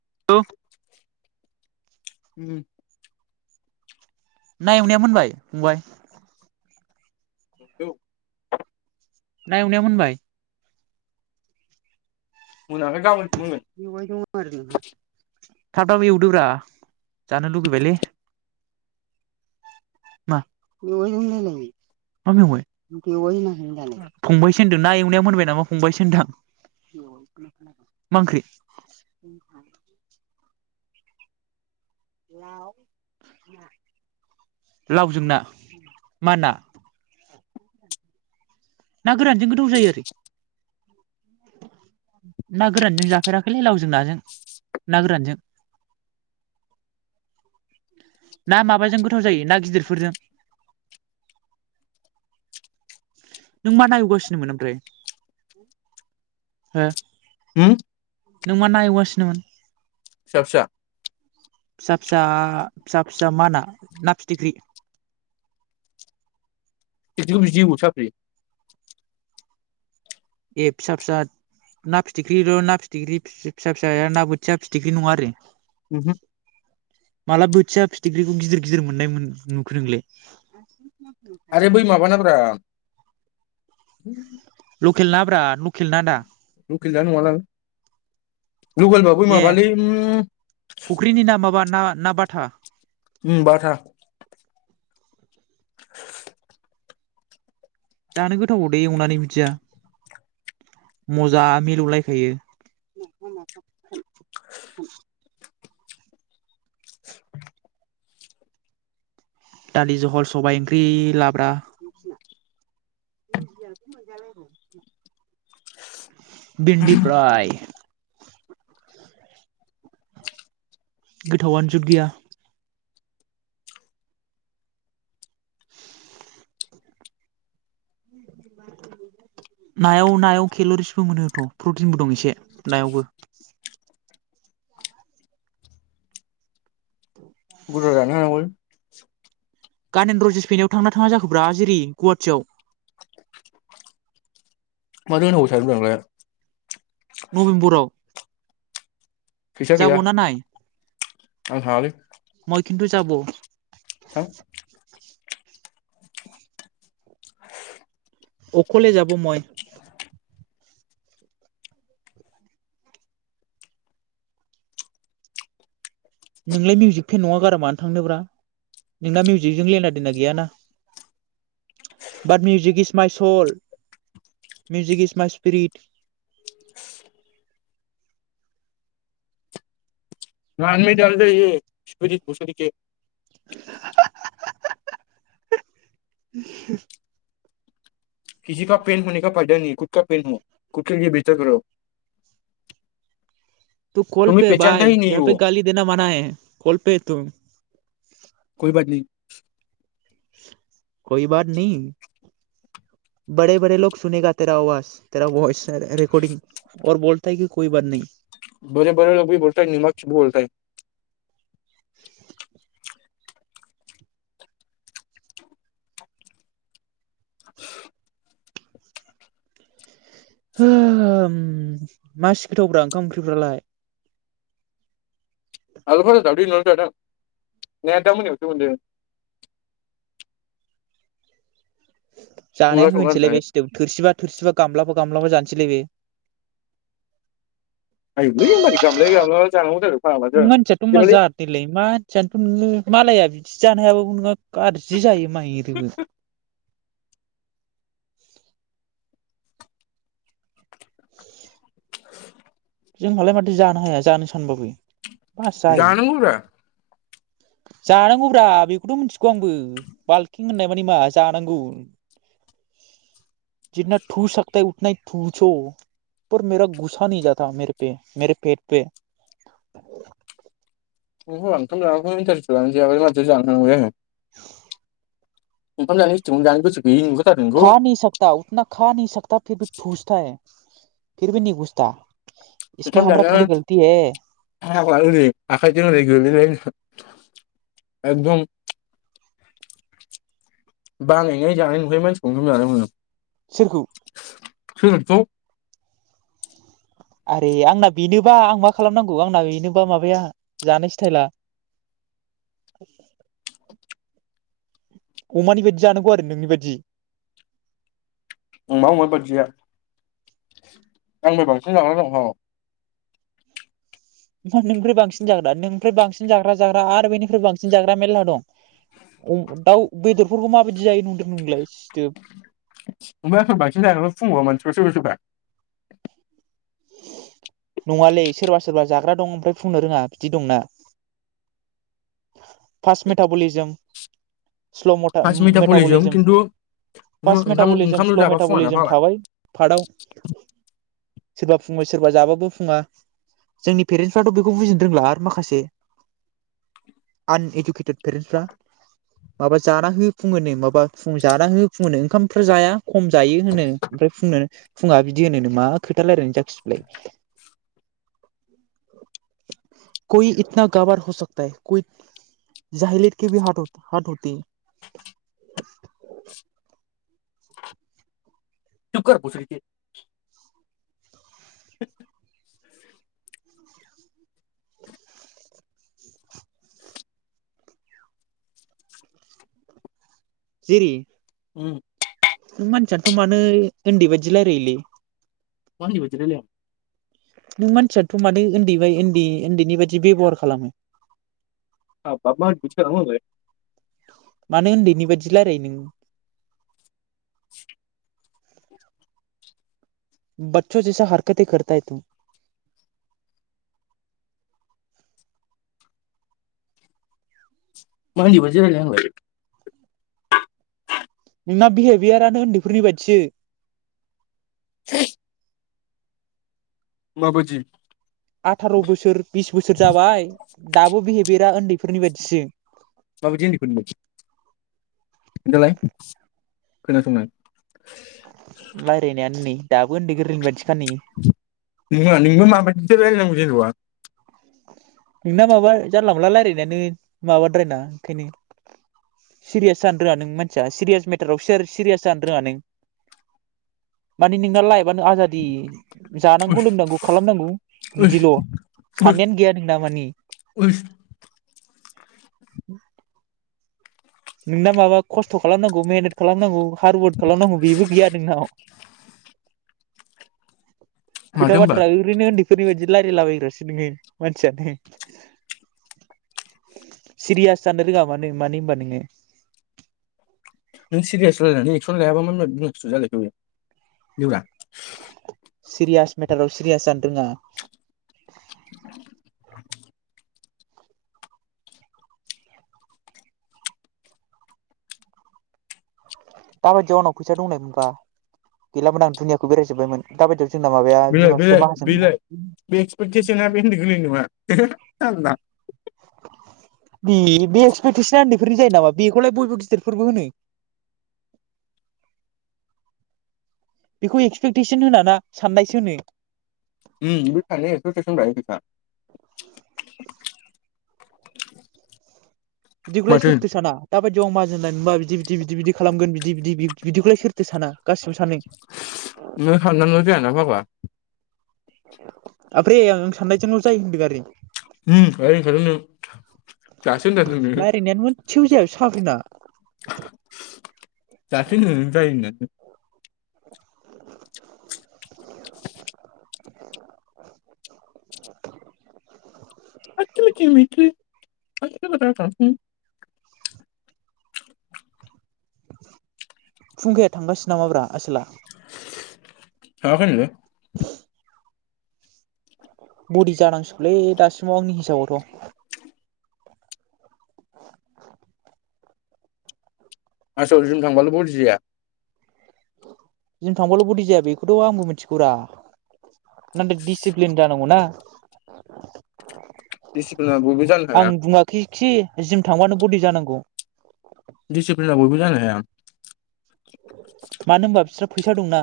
[unintelligible] उम ना एवनाया मोनबाय फंबाय [unintelligible] ना एवनाया मोनबाय मोनाखै दां बेवाय दं आरो नोंहा थाब थाब एवदोब्रा जानो लुगैबायलै मा मेवायजों [unintelligible] मा मेवाय बेवायना नोंनालाय फंबायसिन ना एवनाया मोनबाय नामा फंबायसो होनदां मा ओंख्रि लावजों ना मा ना ना गोरानजों गोथाव जायो आरो ना गोरानजों जाफेराखैलै लावजों नाजों ना गोरानजों ना माबाजों गोथाव जायो ना गिदिरफोरजों नों मा ना एवगासिनोमोन ओमफ्राय हो होम नों मा ना एवगासिनोमोन सा फिसा फिसा फिसा फिसा फिसा मा होना ना फिथिख्रि [unintelligible] ए फिसा फिसा ना फिथिख्रिल' ना फिथिख्रि फिसा फिसाया ना बोथिया फिथिख्रि नङा आरो माला [unintelligible] फिथिख्रिखौ गिदिर गिदिर मोननायमोन नुखो नोंलै आरो बै माबानाब्रा [inaudible] लकेल ना ब्रा लकेल ना दा लकेल ना नङा दां लकेल बाबो ए माबालै फुख्रिनि ना माबा ना ना बाथा ओम बाथा जानो गोथावबावदे एवनानै बिदिया मजा मिलौलायखायो दालि जहल सबाय ओंख्रि लाब्रा भिन्डि प्राय गोथावानो जुद गैया [inaudible] नायाव नायाव केल'रिसबो मोनोथ' प्रटिनबो दं एसे नायावबो [inaudible] बुरजा जानो हानांगौलै गानेन रजिस फैनायाव थांना थाङा जाखोब्रा जेरै गुवाहाटियाव मा जानांगौ [unintelligible] नबेम्बराव फैसा गैया जाब ना नाय आं थाङालै मइ खिन्थु जाब थां अखले जाब मय नोंलाय मिउजिक फेन नङा गारा मानो थांनोब्रा नोंना मिउजिकजों लेना देना गैयाना but music is my soul music is my spirit [unintelligible] सि बसुरि के [unintelligible] किसिखा पेन हने का फायदा नेहि खदखा पेन ह खद के लिये बेता कर' खल पे बाय इहापे गालि देना माना हे कल पे थुम कोई बात नहीं कइ बाद नाहि बारे बारे ल सनेगा तेरा आवाज तेरा भइस रकर्डिं अर बलथा हैइ कि कइ बाद नाहि बोर बोर लग बलथाहै निउ माक्स बलता है हो मासि गोथावब्रा ओंखाम ओंख्रिफ्रालाय आलु फाजा दावदै एवनानै जादों ने दा मोनायावसो मोनजायो अनला जानाया संना होनोसैलाय होदोंहाय बे सिथोब थोरसिबा थोरसिबा गामलाफोरखौ गामलाबा जानोसैलाय बे आयुलै मारै गामलाबा [unintelligible] जानांगौ जाखो फाग्ला जों नों मानथियाथ' मा जेबोलै जादनिलै मा मानसियानोथ' नोङो मालाया बि जानो हायाबो नङा गाज्रि जायो माइरिबो [inaudible] जोंहालाय माथो जानो हाया जानो सानबाबो बास जायो जानांगौ ब्रा जानांगौब्रा बेखौथ' मिथिगौ आंबो बाल्किं होननाय मानि मा जानांगौ बिदिना थुसाखथाय उथनाय थुस'फोर मेरा गुसानै जाथ' ता मेरेपे मेरे पेट पे [unintelligible] औ [unintelligible] नोंखौ खा न सकथ उथना खा नहि सकता फिर बे थुसथ है फिरबि नहि गुसथा [unintelligible] एकदम बानायनाय जानाय नुबाय मानसिखौनोनानै मोनो सोरखौ [unintelligible] आरो आंना बेनोबा आं मा खालामनांगौ आंना बेनोबा माबाया जानाय स्टाइला अमानि बायदि जानांगौ आरो नोंनि बायदि अमा अमा बायदिया आंबो बांसिन जानानै दं मा नोंनिफ्राय बांसिन जाग्रा नोंनिफ्राय बांसिन जाग्रा जाग्रा आरो बेनिफ्राय बांसिन जाग्रा मेरला दं दाउ बेदरबो माबायदि जायो नुदों नोंलाय सिथोब ओमफ्रायफोर बांसिन जाया ना फुङाव मानसिफोर सोरबा सोरोबा नङालै सोरबा सोरबा जाग्रा दं ओमफ्राय बुंनो रोङा बिदि दंना fart metabolism slow fast metabolism metabolism खिन्थु फार्स्ट ओंखाम मेटाबलिजम ओंखामल' स्ल' जाबा फुङाना मेटाबलिजम फाग्ला थाबाय फार्डआव सोरबा फुंबाय सोरबा जाबाबो फुङा जोंनि पेरेन्टसफ्राथ' बेखौ बुजिनो रोंला आरो माखासे आनइडुकेटेड पेरेन्टसफ्रा माबा जाना होयो फुङो माबा फुं जाना होयो फुङोनो ओंखामफोर जाया खम जायो होनो ओमफ्राय फ फुङा बिदि होनो मा खोथा रायलायनो जाखि य इतना गभार हसकता हैय जाहलि हा हाथ हति है [unintelligible] [inaudible] जिरि उम नों मानसियानोथ' मानो उन्दै बायदि रायलायोलै [unintelligible] नों मानसियाथ' मादै उन्दै बाय उन्दै उन्दैनि बाददि बेब'हार खालामो [unintelligible] मानो उन्दैनि बादि रायलायो नों बस्स' जायस हारकत खरता है थु मा उन्दै बायदि रायलायनो आंलाय नोंना बिहेभेयारानो उन्दैफोरनि बायदिसो [inaudible] माबादि आथार' बोसोर बिस बोसोर जाबाय दाबो बिहेभियार दा उन्दैफोरनि बायदिसो माबायदि उन्दैखौ खोनथालाय खोनासंनो आं रायज्लायनायानो नै दाबो उन्दै गोरलैनि बादि नोंलाय नोंलाय माबादि [unintelligible] नोंना माबा जानला मोनला रायजलायनायानो माबाद्रायना ओंखायनो सिरियास जानो रोङा नों मानसिया सिरियास मेटाराव सिरियास जानो रोङा नों माने नोंना लायबानो आजादि जानांगौ उस लोंनांगौ खालामनांगौ उस बिदिल' उस साननायानो गैया नोंना माने [inaudible] उस नोंना माबा खस्थ' खालामनांगौ मेहनथ खालामनांगौ कारवर्ड खालामनांगौ बेबो गैया नोंनाव खोथा माथो होनबा बाथ्रा ओरैनो ओन्दै फोरनिबायदि रायलायलाबायग्रासो नोङो मानसियानो सिरियास जानो रोङा मानो मानो होनबा नोङो नों सिरियास रायलायनानै [unintelligible] सिरियास मेटाराव सिरियास जानो रोङा [inaudible] दाबायदियाव आंनाव फैसा दंनाय मोनबा गैलामामोन आं दुनियाखौ बेरायजोब्बायमोन दाब बायदियाव बेलाय बेलाय बेलाय बे एक्सपेक्टेसना बे होनै गोलै नङा [inaudible] बे बे एक्सपेक्टेसना उन्दैफोरनि जायो नामा बेखौलाय बयबो गिदिरफोरबो होनो बेखौ एक्सपेक्टेसन होनााना साननायसो होनो [unintelligible] बिदिखौलाय माथो सोरथो साना दाबायदियाव आं माहाजोन [unintelligible] बिदि बिदि बिदि बिदि खालामगोन बिदि बिदि बिदिखौलाय सोरथो साना गासिबो सानो [unintelligible] ओफ्राय आं नों साननायजोंल' जायो होनदों आरो। [unintelligible] दासो होनथारदों नोङो। सेेबो जाया बे साफ्रिना दासो होनदों नों जायो होननानै [inaudible] [unintelligible] [unintelligible] फुंखाया थांगासिनो नामाब्रा आसोला थाङाखै नो बिदि जानांसिगौलै दासिमाव आंनि हिसाबावथ' [inaudible] आदसा‌ जिम‌ थांबाल‌ बदि‌ जाया जों थांबाल' बदि जाया बेखौथ' आंबो मिथिगौरा नाथाय दिडिसिप्लिन जानांगौ ना दिसिप्लिना बयबो जानो आं हाया बुङाखै खि जिम थांबानो बडि जानांगौ दिसिप्लिना बयबो जानो हाया। मानो होनबा बिस्रा फैसा दंना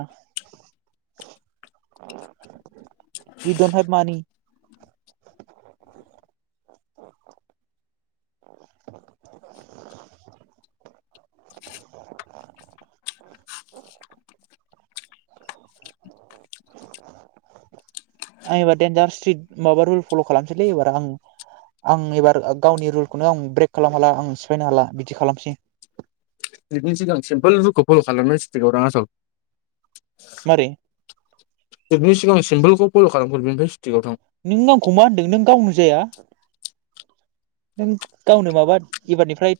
उइ डन हेब मानि आं एबार देनजार स्ट्रिट माबा रुल फल' खालामसैलै एबार आं आं एबार गावनि रुलखौनो आं ब्रेक खालामनो हाला आं सिफायनो हाला बिदि खालामसै आं। बिनि सिगां सिमफोल रूलखौ फल' खालाम नांसिगौदां आसोल मारै [unintelligible] नों आंखौ मा होनदों नों गावनो जाया नों गावनो माबा एबारनिफ्राय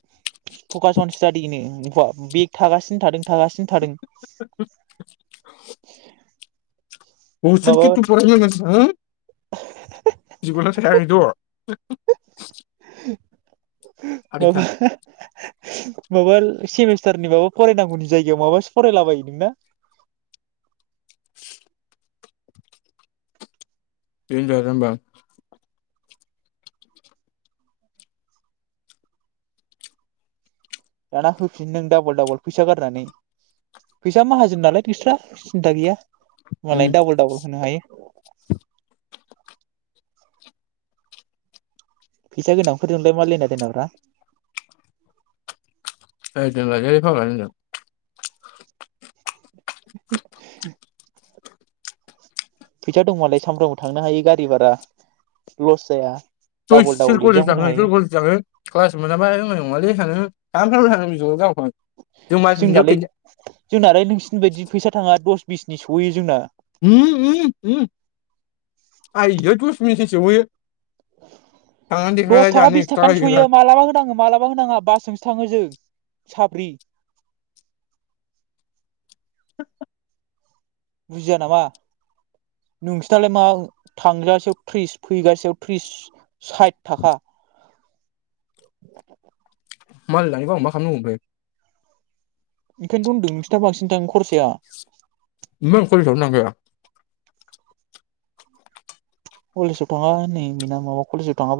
फकास अन स्टाडि बे थागासिनो थादों थागासिनो थादों। माबा [unintelligible] [unintelligible] आदैखा माबा माबा सेमिस्टारनि माबा फरायनांगौनि जायगायाव माबासो फरायलाबायो नोंना। देनजार जाम्बा दाना होफिन नों डाबल डाबल फैसा गारनानै फैसा माहाजोन नालाय [unintelligible] सिन्था गैया उम मालाय डाबल डाबल होननो हायो। फैसा गोनां फोरजोंलाय मा लेना देनाब्रा ओइ दोनदोलै‌‌ फाग्ला दोनदो [inaudible] फैसा दंमोनालाय सामफ्रामबो थांनो हायो गारि भारा लस जाया। हैस‌ डाबल डाबल कलेज एगजाम होनो थाङो हायो कलेज थाङो क्लास मोनाबा मनाय नङालै सानो [unintelligible] जों मास मोनसेयाव जोंनालाय खेनसे जोंनालाय नोंसिनि बायदि फैसा थाङा दस बिसनि सौहै जोंना ओम ओम ओम आइयै दस‌ बिसनि‌ सोहै दस थाखा दानो बिस एक्सट्रा थाखानि होयोना सयो मालाबा होनाङो मालाबा होनाङा बासजोंसो थाङो जों। साबफ्रि बुजिया नामा नोंसोरनालाय मा थांजासेयाव थ्रिस फैगासेयाव थ्रिस साइथ थाखा मालाय लायोबा आं मा खालामनांगौ ओमफ्राय ओंखायनोथ' होनदों नोंसोरना बांसिन थाङो खरसाया [unintelligible] खलेसाव‌ थाङा नै बेना माबा कलेसाव थाङा।